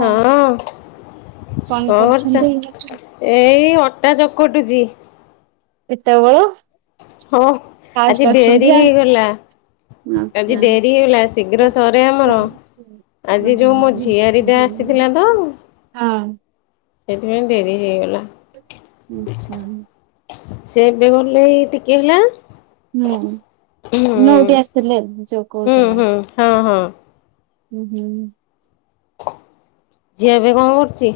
ହଁ ହାଲୋ କଣ କରୁଛନ୍ତି? ଏଇ ଅଟା ଚକଟୁଚି। ଏତେବେଳୁ ହଁ ଫାଷ୍ଟ ଆଜି ଅଛନ୍ତି ଡେରି ଆଉ। ହେଇଗଲା ଆଚ୍ଛା। ଆଜି ଡେରି ହେଇଗଲା ଶୀଘ୍ର ହଁ। ସରେ ଆମର ଆଜି ଯୋଉ ମୋ ଝିଆରୀ ଟା ଆସ ଥିଲା ତ ହଁ ସେଇଥିପାଇଁ ଡେରି ହେଇଗଲା। ସେ ଏ ବେ ଗଲେ ଏଇ ଟିକେ ହେଲା। ହୁଁ ହୁଁ ନଉଟି ଆସିଥିଲେ ଯୋଉ ହୁଁ କହୁଥିଲା। ହୁଁ ହଁ ହଁ। ହୁଁ ହୁଁଁ। ଝିଅ ଏବେ କଣ କରୁଛି?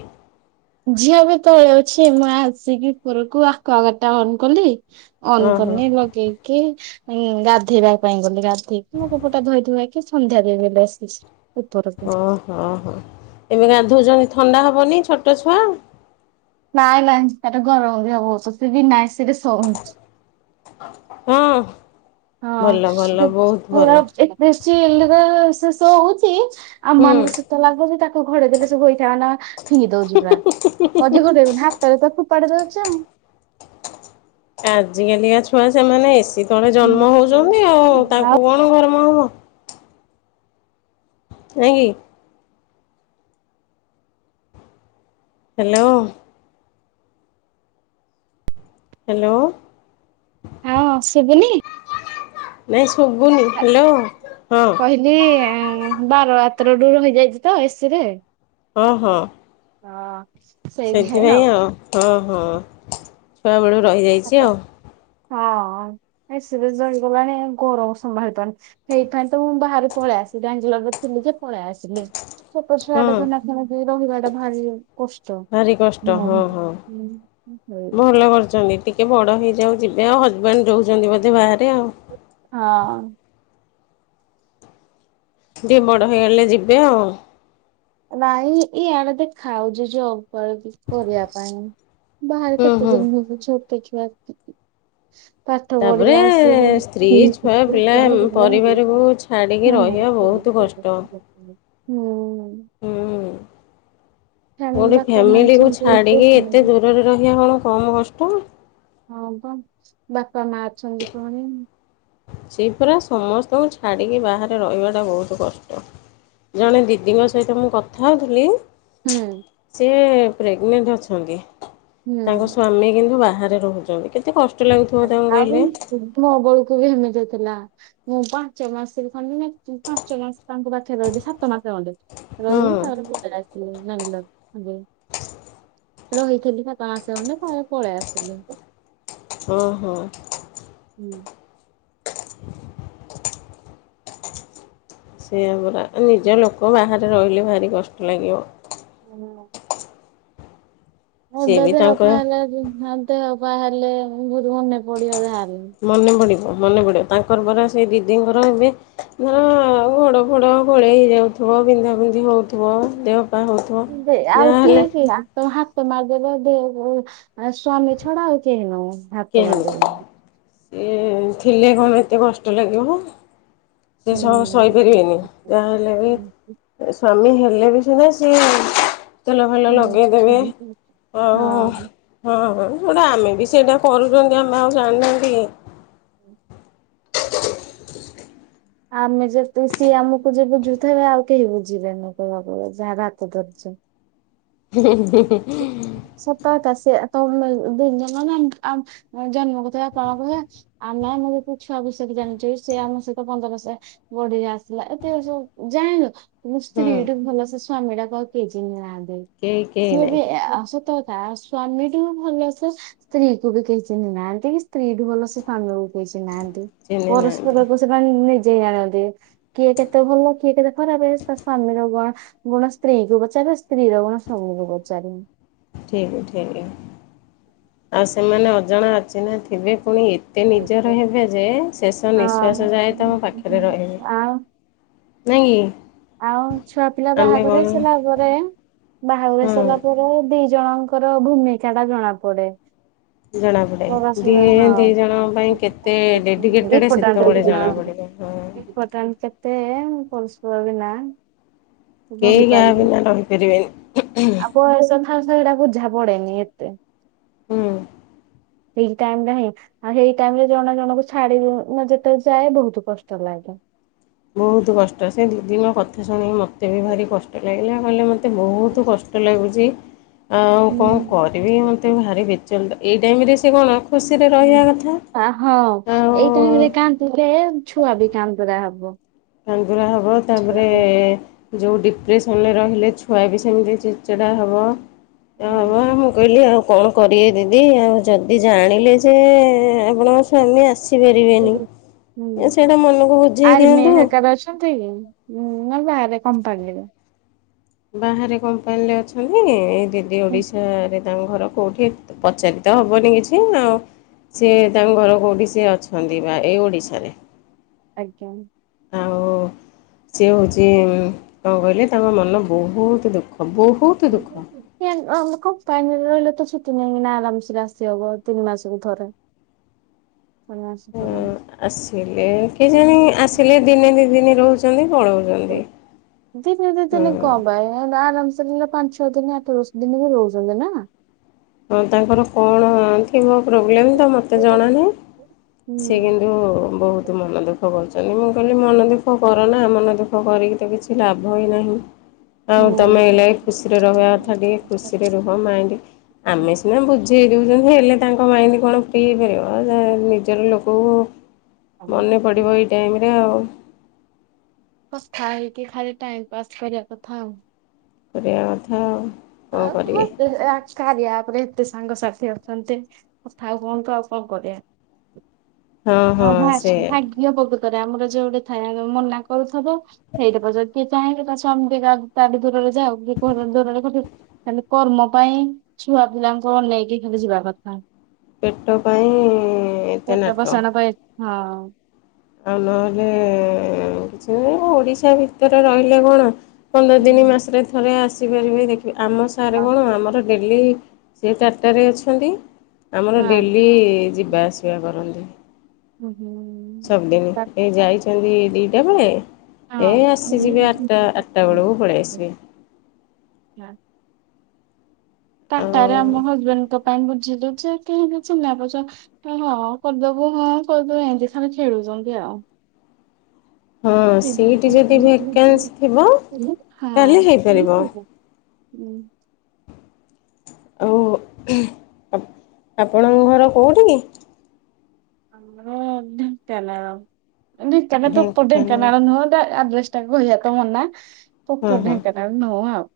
ଝିଅ ଏବେ ତଳେ ଅଛି ମୁଇ ଆସିକି ଉପରକୁ ଆଖୁଆ ଗଡ ଟା ଅନ୍ କଲି। ଅନ୍ ଓହୋ କରିନି ଲଗେଇକି। କି ଉଁ ଗାଧେଇବା ପାଇଁ ଗଲେ ଗାଧେଇକି ମୋ ଲୁଗା ପଟା ଧୋଇ ଧୂଆକି ସନ୍ଧ୍ୟାାରେ ଗଲେ ଆସି। ଓହୋହୋ ଏବେ ଗାଧଉ ଛନ୍ତି ଥଣ୍ଡା ହବନି ଛୋଟ ଛୁଆ। ନାଇଁ ନାଇଁ ତାର ଗରମ ବି ହବ ସେ ତ ବିନା ଏସି ରେ ଶଉୁଛି। ହଁ। ହଁ ଭଲ ଭଲ [unintelligible] ବହୁତ ପୁରା। ଭଲ। ବେଶୀ ଏଇନିକା ସେ ସଉଛି ଆମ ହୁଁ ମାନ କୁ ଶୀତ ଲାଗୁଛି ତାକୁ ତା ଘଡେଇ ଦେଲେ ସବୁ [unintelligible] ନା ଫିଙ୍ଗି ଦଉଛି ପୁରା [unintelligible] ଭାତ ଫୁପାଡି ଦଉଛି ଆଉ। ଆଜି କାଲିକା ଛୁଆ ସେମାନେ ଏସି ତଳେ ଜନ୍ମ ହଉଛନ୍ତି ଆଉ ତାଙ୍କୁ କଣ ଗରମ ହବ। ନାହିଁ କି। ହ୍ୟାଲୋ। ହ୍ୟାଲୋ। ହଁ ଶୁବୁନି। ନାଇଁ ଶୁଭୁନି ହ୍ୟାଲୋ ହଁ। କହିଲି ବାର ଆତରୁ ର ହେଇଯାଇଛି ତ ଏସିି ରେ। ହଁ ହଁ। ହଁ। ସେଥିପାଇଁ ଆଉ ହଁ ହଁ ଛୁଆବେଳୁ ରହିଯାଇଛି ଆଉ। ହଁ ଏସି ରେ ରଇଗଲାଣି ଗରମ ସମ୍ଭାଳି ପାରୁନି। ସେଇପାଇ ତ ମୁଁ ବାହାରେ ପଳେଇ ଆସିଲି ବ୍ୟାଙ୍ଗୋଲରେ ଥିଲି ଯେ ପଳେଇ ଆସିଲି। ଛୋଟ ଛୁଆଟା ହଁ ଧନ ଖନ ରହିବା ଟା ଭାରି କଷ୍ଟ। ଭାରି କଷ୍ଟ [inaudible] ହଁ ହଁ। ଭଲ ଟିକେ ବଡ ହେଇଯାଉ ଯିବେ ଆଉ ହଜବେଣ୍ଡ ରହୁଛନ୍ତି ବୋଧେ ବାହାରେ ଆଉ। ହଁ। ଟିକେ ବଡ଼ ହୋଇଗଲେ ଯିବେ ଆଉ। ନାଇଁ ଇ ଆଡେ ଦେ ଖାଉଛି ଯବ ଫବ କିଛି କରିବା ପାଇଁ ବାହାରେ ହୁଁ କେତେ ହୁଁ। ଦିନ ରହିବୁ ଛୋଟ ଛୁଆ। ତାପରେ ସ୍ତ୍ରୀ ଛୁଆ ହୁଁ ପିଲା ପରିବାରକୁ ଛାଡିକି ରହିବା ବହୁତ କଷ୍ଟ। ତ। ହୁଁ। ହୁଁ ଫ୍ୟାମିଲି ଗୋଟେ ବାପା ମା ଫ୍ୟାମିଲି କୁ ଅଛନ୍ତି। ଛାଡିକି ଏତେ ଦୂ। ରରେ ରହିବା କଣ କମ୍ କଷ୍ଟ। ହଁ ପା ବାପା ମା ଅଛନ୍ତି ଫୁଣି। ସେଇପରା ସମସ୍ତଙ୍କୁ ଛାଡ଼ିକି ବାହାରେ ରହିବାଟା ବହୁତ କଷ୍ଟ। ଜଣେ ଦିଦିଙ୍କ ସହିତ ମୁଁ କଥା ହେଉଥିଲି। ହୁଁ। ସିଏ ପ୍ରେଗନଣ୍ଟ ଅଛନ୍ତି ତାଙ୍କ ହୁଁ। ସ୍ଵାମୀ କିନ୍ତୁ ବାହାରେ ରହୁଛନ୍ତି କେତେ କଷ୍ଟ। ଲାଗୁଥିବ ତାଙ୍କୁ ଆଉ କହିଲେ? ମୋ ବଳକୁ ବି ହେମିତି ହେଇଥିଲା। ମୁଁ ପାଞ୍ଚ ମାସେରେ [unintelligible] ପାଞ୍ଚ ମାସ ତାଙ୍କ ପାଖେରେ ରହିଲି ସାତ ମାସ ଖଣ୍ଡେ। ହଁ ରହିଲି ତାପରେ ଭଲରେ ଆସିଲି ବାଙ୍ଗାଲୋର ଏବେ। ରହିଥିଲି ପା [unintelligible] ଫୁଣି ପଳେଇ ଆସିଲି। ଓ ହୋ। ହୁଁ। ସେଇଆ ପରାା ନିଜ ଲୋକ ବାହାରେ ରହିଲେ ଭାରି କଷ୍ଟ ଲାଗିବ। [unintelligible] ସିଏ ଓଦା ବି ଦେହ ତାଙ୍କ ପା ହେଲା ଦେହ ପା ହେଲେ ବହୁତ ମନେ ପଡିବ ଯାହେଲେବି। ମନେ ପଡ଼ିବ ମନେ ପଡ଼ିବ ତାଙ୍କର ପରା ସେଇ ଦିଦିଙ୍କର ବି ହଁ ଗୋଡ ପୋଡ ଗୋଳେଇ ହେଇଯାଉଥିବ ବିନ୍ଧା ବିନ୍ଧି ହଉ ଥିବ ଦେହପା ହଉଥିବ ଯାହାହେଲେ ତମେ ହାତ ମାରିଦେବ ଦେହକୁ ସ୍ଵାମୀ ଛଡା ଆଉ କେହି ନଉ। [unintelligible] ସେ ଥିଲେ କଣ ଏତେ କଷ୍ଟ ଲାଗିବ। ସେ ହୁଁ ସ-ସହିପାରିବେନି। ଯାହାହେଲେ ବି ସ୍ବାମୀ ହେଲେ ବି ସିନା ସିଏ ତେଲ ପେଲ ହୁଁ। ଲଗେଇଦେବେ ଆଉ ହଁ ହଁ ସେଟା ଆମେ ବି ସେଇଟା କରୁଛନ୍ତି ଆମେ ଆଉ ଜାଣିନାହାନ୍ତି କି? ହୁଁ। ଆମେ ଯେତେ ସିଏ ଆମକୁ ଯେତେ ବୁଝୁଥିବେ ଆଉ କେହି ବୁଝିବେନି [unintelligible] ଯାହାର ହାତ ଧରିଚେ। [inaudible] [unintelligible] [unintelligible] ବଢ଼ିକି ଆସିଲା ଏତିକ ସବୁ ଜାଇଂଲୁ। ମୁଁ ସ୍ତ୍ରୀ ଟୁ ଭଲ ସେ ସ୍ଵାମୀ ଟାକୁ ହୁଁ ଆଉ କେହି ଚିହ୍ନି ନାହାନ୍ତି। କେହି କେହି ସିଏ ନାହିଁ ବି ଏ ଆ ସତ କଥା ସ୍ଵାମୀ ଠୁ ଭଲସେ ସ୍ତ୍ରୀ କୁ ବି କେହି ଚିହ୍ନିନାହାନ୍ତି କି ସ୍ତ୍ରୀଠୁ ଭଲସେ ସ୍ବାମୀକୁ କେହି ଚିହ୍ନି ନାହାନ୍ତି ଚିହ୍ନି ନାହାନ୍ତି ପରସ୍ପରକୁ ସେମାନେ ନିଜେ ହି ଜାଣନ୍ତି କିଏ କେତେ ଭଲ କିଏ କେତେ ଖରାପେ ତା ସ୍ଵାମୀର ଗୁଣ ଗୁଣ ସ୍ତ୍ରୀ କୁ ପଚାରିବ ସ୍ତ୍ରୀ ର ଗୁଣ ସ୍ବାମୀ କୁ ପଚାରିବ। ଠିକ୍ ଠିକ୍ ଆଉ ସେମାନେ ଅଜଣା ଅଚିହ୍ନା ଥିବେ ପୁଣି ଏ ତେ ନିଜର ହେବେ ଯେ ଶେଷ ହଁ ନିଶ୍ଵାସ ଯାଏ ତମ ପାଖେରେ ରହିବେ। ଆଉ ନାଇଁ କି? ଆଉ ଛୁଆ ପିଲା ଆମେ ବାହାଘର କଣ ହେଇ ସାରିଲା ପରେ ବାହାଘର ହେଇ ହଁ ସାରିଲା ପ ରେ ଦି ଜଣଙ୍କର ଭୂମିକା ଟା ଜଣା ପଡେ। ଜଣାପଡ଼େ [unintelligible] ଦି ଦି ଜଣଙ୍କ ପାଇଁ କେତେ ଡେଡିକେଟେଡ୍ ସେତେବେଳେ ଜଣାପଡ଼ିବ ହଁ। ଇମ୍ପୋଟାଣ୍ଟ କେତେ ପରସ୍ପର ବିନା କେହି ରହିପାରିବି। କହାବିନା ରହିପରିବେନି। ଆଉ ବୟସ ଥାଉ ଥାଉ ହେଟା ବୁଝା ପଡେନି ଏତେ। ହଁ। [unintelligible] ଆଉ ହେଇ ଟାଇମ ରେ ଜଣେ ଜଣଙ୍କୁ ଛାଡି ଦିଅ ଯେତେବେଳେ ଯାଏ ବହୁତ କଷ୍ଟ ଲାଗେ। ବହୁତ କଷ୍ଟ ସେ ଦିଦି ଙ୍କ କଥା ଶୁଣିକି ମୋତେ ବି ଭାରି କଷ୍ଟ ଲାଗିଲା କହିଲେ ମୋ ତେ ବହୁତ କଷ୍ଟ ଲାଗୁଛି। ଆଉ କଣ କରିବି ହୁଁ ମୋତେ ଭାରି ବି ଚଳିତ ଏଇ ଟାଇମ୍ ରେ ସେ କଣ ଖୁସିରେ ହୁଁ। ରହିବା କଥା? ଆ ହଁ ଏଇ ଟାଇମ ରେ ଆଉ କାନ୍ଦିବେ ଛୁଆ ବି କାନ୍ଦରା ହବ। [unintelligible] ହବ ତାପରେ ଯେଉ ଡିପ୍ରେସନରେ ରହିଲେ, ଛୁଆ ବି ସେମିତି ଚିଡ଼ଚିଡ଼ା ହେବ। ଇ ଏ ହୁଁ ହବ ଆମ୍ କହିଲି ଆଉ କଣ କରିବେ ଦିଦି ଆଉ ଯଦି ଜାଣିଲେ ଯେ ଆପଣଙ୍କ ସ୍ୱାମୀ ଆସି ସିପାରିବେନି। ହୁଁ ସେଇଟା ମନକୁ ବୁଝେଇ ଦିଅନ୍ତୁ। [unintelligible] ମୁଁ ବାହାରେ କମ୍ପାନୀ ରେ। ବାହାରେ କମ୍ପାନୀରେ ଅଛନ୍ତି, ଏ ଦିଦି ଓଡିଶାରେ ତାଙ୍କ ଘର କେଉଠି ପଚାରି ତ ହବନି କିଛି ଆଉ। ସିଏ ତାଙ୍କ ଘର କୋଉଠି ସିଏ ଅଛନ୍ତି ବା ଏଇ ଓଡ଼ିଶାରେ। ଆଜ୍ଞା। ଆଉ ସିଏ ହେଉଛି କଣ କହିଲେ ତାଙ୍କ ମନ ବହୁତ ଦୁଃଖ ବହୁତ୍ ଦେଇଦେଇଛି? [unintelligible] କମ୍ପାନୀରେ ରହିଲେ ତ ଛୁଟି ନେଇକିନା ଆରାମ୍ସେରେ ଆସି ହବ ତିନି ମାସକୁ ଥରେ। ତିନି ମାସକୁ ଥରେ। ଆସିଲେ କେଜାଣି ଆସିଲେ ଦିନେ ଦି ଦିନ ରହୁଛନ୍ତି ପଳଉ ଦିନେ ଦିଦିନ କମ୍ [unintelligible] ଆରାମ୍ସେରେ ପାଞ୍ଚ ଛଅ ଦିନ ଆଠ ଦଶ ଦିନ ବି ରହୁଚନ୍ତି ନା? ହଁ ତାଙ୍କର କଣ କି ମୋ ପ୍ରୋବ୍ଲେମ୍ ତ ମୋତେ ଜଣାନାହିଁ ସିଏ କିନ୍ତୁ ବହୁତ୍ ତୁ ମନ ଦୁଃଖ କରୁଚନ୍ତି, ମୁଁ କହିଲି ମନ ଦୁଃଖ କରନା ମନ ଦୁଃଖ କରିକି ତ କିଛି ଲାଭ ହିଁ ନାହିଁ। ହୁଁ ହଁ ତମେ ଏଇ ହୁଁ। ଲାଗି ଖୁସିରେ ରହିବା କଥା ଟିକେ ଖୁସିରେ ରୁହ ମାଇଣ୍ଡ ଆମେ ସିନା ବୁଝ [unintelligible] ହେଲେ ତାଙ୍କ ମାଇଣ୍ଡ କଣ ଫ୍ରି ହେଇପାରିବ ନିଜର ଲୋକକୁ ମନେ ପଡିବ ଏଇ ଟାଇମରେ ଆଉ। କଥା ହେଇକି ଖାଲି ଟାଇମ୍ ପାସ୍ କରିବା କଥା ଆଉ। କରିବା କଥା ଆଉ। କଣ ଆଉ କରିବେ [unintelligible] କାର୍ୟା ଆପ୍ ରେ ଏତେ ସାଙ୍ଗସାଥି ଅଛନ୍ତି କଥା ହୁଅନ୍ତୁ ଆଉ କଣ କରିବା। ହଁ ହଁ ଆମ ସେ ଭାଗ୍ୟ ବୋଦକରେ ଆମର ଯୋଉ ଗୋଟେ ଥାଏ ମନା କରୁଥିବ [unintelligible] ଚାହିଁଲେ ତା ସ୍ୱାମୀ ତାଠୁ ଦୂରରେ ଯାଉ କି କହ ଦୂରରେ ଖାଲି କର୍ମ ପାଇଁ ଛୁଆ ପିଲାଙ୍କୁ ଅନେଇକି ଖାଲି ଯିବା କଥା। ପେଟ ପାଇଁ ଏତେ ପେଟ ନାଟ। [unintelligible] ହଁ। ଆଉ ନହେଲେ କିଛି ନାହିଁ ଓଡିଶା ଭିତରେ ରହିଲେ କଣ ପନ୍ଦର ଦିନି ମାସରେ ଥରେ ଆସିପାରିବେ ଦେଖିବେ, ଆମ ସାରେ ହଁ କଣ ଆମର ଡେଲି ସିଏ ଟାଟାରେ ଅଛନ୍ତି ଆମର ଡେଲି ହଁ। ଯିବା ଆସିବା କରନ୍ତି। ହୁଁ-ହୁଁ। ସବୁଦିନ ଏଇ ଯାଇଚନ୍ତି ଦିଟା ବେଳେ ଏଇ ହଁ। ଆସିଯିବେ ଆଠଟା-ଆଠଟା ବେଳକୁ ପଳେଇ ଆସିବେ। [unintelligible] ଟାଟାରେ ଆଉ ଆମ ହଜବେଣ୍ଡଙ୍କ ପାଇଁ ବୁଝିଲୁ ଯେ କେହିବି ଚିହ୍ନା ପରିଚ ହଁ କରିଦବୁ ହଁ କରିଦବୁ ଏମ୍ତି ଖାଲି ଖେଳୁଚନ୍ତି ଆଉ। ହଁ ସିଟ୍ ଯଦି ଭେକେନ୍ସି ଥିବ ତାହେଲେ ହେଇପାରିବ। ହୁଁ। ଆଉ ଆପଣଙ୍କ ଘର କୋଉଠି କି? ଆମର ଢେଙ୍କାନାଳ [unintelligible] ପପର୍ ଢେଙ୍କାନାଳ ନୁହଁ ଏଟା ଆଡ୍ରେସ୍ ତା କହିବା ତ ମନା ହଁ ପପର୍ ହଁ ଢେଙ୍କାନାଳ ନୁହଁ ଆଉ।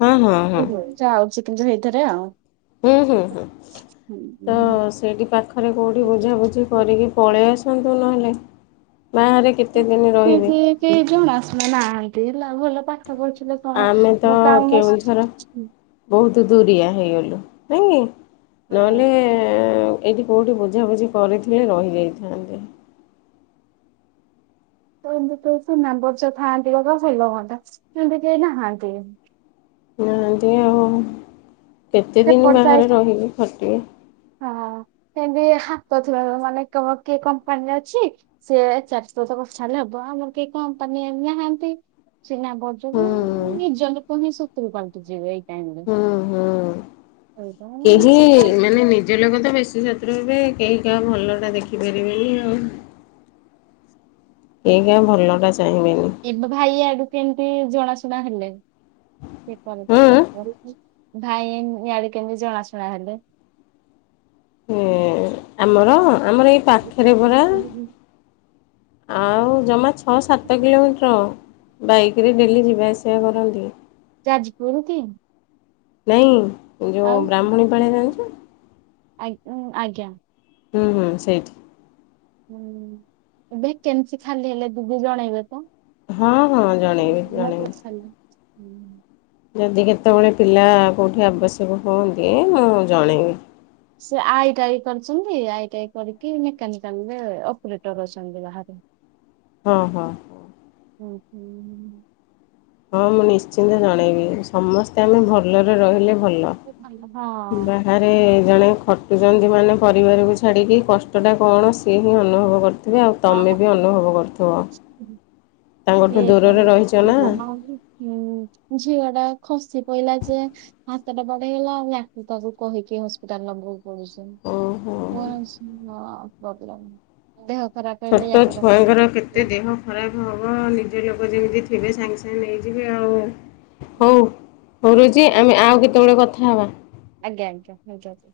ହଁ ହଁ ହଁ ଯାଉଛି କିନ୍ତୁ ସେଇଥେରେ ଆଉ। ହୁଁ-ହୁଁ-ହୁଁ ତ ସେଇଠି ପାଖରେ କୋଉଠି ବୁଝାବୁଝି କରିକି ପଳେଇ ଆସନ୍ତୁ ନହେଲେ ବାହାରେ କେତେଦିନ ରହିବେ। କେହି କେହି ଜଣାଶୁଣା ନାହାନ୍ତି ହେଲା, ଭଲ ପାଠ ପଢୁଥିଲେ କଣ ଆମେ ତ ମୋ କାମ ହଁ କେଉଁଝର ବହୁତୁ ଦୁରିଆ ହେଇଗଲୁ ନାଇଁ କି ତ ନହେଲେ ଏଇଠି କୋଉଠି ବୁଝାବୁଝି କରିଥିଲେ ରହିଯାଇଥାନ୍ତେ। ତ ଏମିତି ତ ଚିହ୍ନାପରିଚ ଥାଆନ୍ତି [unintelligible] ହେଲେ ହନ୍ତା ସିନ୍ତି କେହି ନାହାନ୍ତି। ନାହାନ୍ତି ଆଉ କେତେ ଦିନ ସେପଟ ବାହାରେ ସାଇଟ୍ ରହିବି ଖଟିବେ। ହଁ ସେମିତି ହାତ ଥିଲା ମାନେ କିଏ କମ୍ପାନୀରେ ଅଛି। ସିଏ ଏ ଚାରିଟୋକତ ଛାଡିଲେ ହବ ଆଁ ମୋର କିଏ କମ୍ପାନିଆଣି ନାହାନ୍ତି। ଚିହ୍ନା ପରିଚିତ ହୁଁ ନିଜ ଲୋକ ହିଁ ଶତ୍ରୁ ପାଲଟି ଯିବେ। ହୁଁ ହୁଁ। ସେଇପା। କେହି ମାନେ ନିଜ ଲୋକ ତ ବେଶୀ ଶତ୍ରୁ ହେବେ କେହି କାହା ଭଲ ଟା ଦେଖିପାରିବେନି ଆଉ। କେଇ କା ଭଲ ଟା ଚାହିଁବେନି। ଏବେ ଭାଇ ଆଡୁ କେମତି ଜଣାଶୁଣା ହେଲେ କିଏ କରିଦଲେ ହୁଁ। [unintelligible] ଭାଇ ଇଆଡେ କେମିତି ଜଣାଶୁଣା ହେଲେ। ହୁଁ ଆମର ଆମର ଏଇ ପାଖରେ ପରା ଆଉ ଜମା ଛଅ ସାତ କିଲୋମିଟର। ବାଇକ ରେ ଡେଲି ଯିବା ଆସିଆ କରନ୍ତି। ଯାଜପୁର କି? ନାଇଁ ଯୋଉ ବ୍ରାହ୍ମଣୀ ପାଳେ ଜାଣିଚୁ। ଆଗ ଆଜ୍ଞା। ହୁଁ ହୁଁ ସେଇଠି। ହୁଁ ଭେକେନ୍ସି ଖାଲି ହେଲେ ଦିଦି ଜଣେଇବେ ତ। ହଁ ହଁ ଜଣେଇବି ମେକାନିକାଲ ଜଣେଇବି। ଖାଲି। ହୁଁ। ଯଦି କେତେବେଳେ ପିଲା କୋଉଠି ଆବଶ୍ୟକ ହୁଅନ୍ତି ମୁଁ ଜଣେଇବି। ସେ ଆଇଟାଇ କରିଚ଼ନ୍ତି ଆଇଟାଇ କରିକି ମେକାନିକାଲରେ ଅପରେଟର ଅଛନ୍ତି ବାହାରେ। ହଁ ହଁ। ହୁଁ ହୁଁ। ହଁ ମୁଁ ନିଶ୍ଚିନ୍ତ ଜଣେଇବି ସମସ୍ତେ ଆମେ ଭଲରେ ରହିଲେ ଭଲ। ହଁ। ଆରେ ଜଣେ ଖଟୁଚ଼ନ୍ତି ମାନେ ପରିବାରକୁ ଛାଡ଼ିକି କଷ୍ଟଟା କଣ ସିଏ ହିଁ ଅନୁଭବ କରୁ ଥିବେ ଆଉ ତମେ ବି ଅନୁଭବ କରୁଥିବ। ଉଁ ହୁଁ। ତାଙ୍କଠୁ ଦୂରରେ ରହିଚ ନା। ହୁଁ ଝିଅ ଟା ଖସି ପଇଲା ଯେ ହାତଟା ବାଡେଇ ହେଲା ୟାକୁ ତାକୁ କହିକି ହସ୍ପିଟାଲ ନବୁ। ଓହୋ। [unintelligible] ପ୍ରୋବେଲେମ ଦେହ। ଖରାପ ହେଲେ ଛୋଟ ୟାକୁ ଛୁଆଙ୍କର କେତେ ଦେହ ଆଜ୍ଞା ଖରାପ ହଁ ବା ନିଜ ଲୋକ ଯେମିତି ଥିବେ ସାଙ୍ଗେ ସାଙ୍ଗେ ନେଇଯିବେ ଆଉ। ହଉ କରୁଚି ଆମେ ଆଉ କେତେବେଳେ କଥା ହବା। ଆଜ୍ଞା ଆଜ୍ଞା ହେଉ ଜାଉଛି।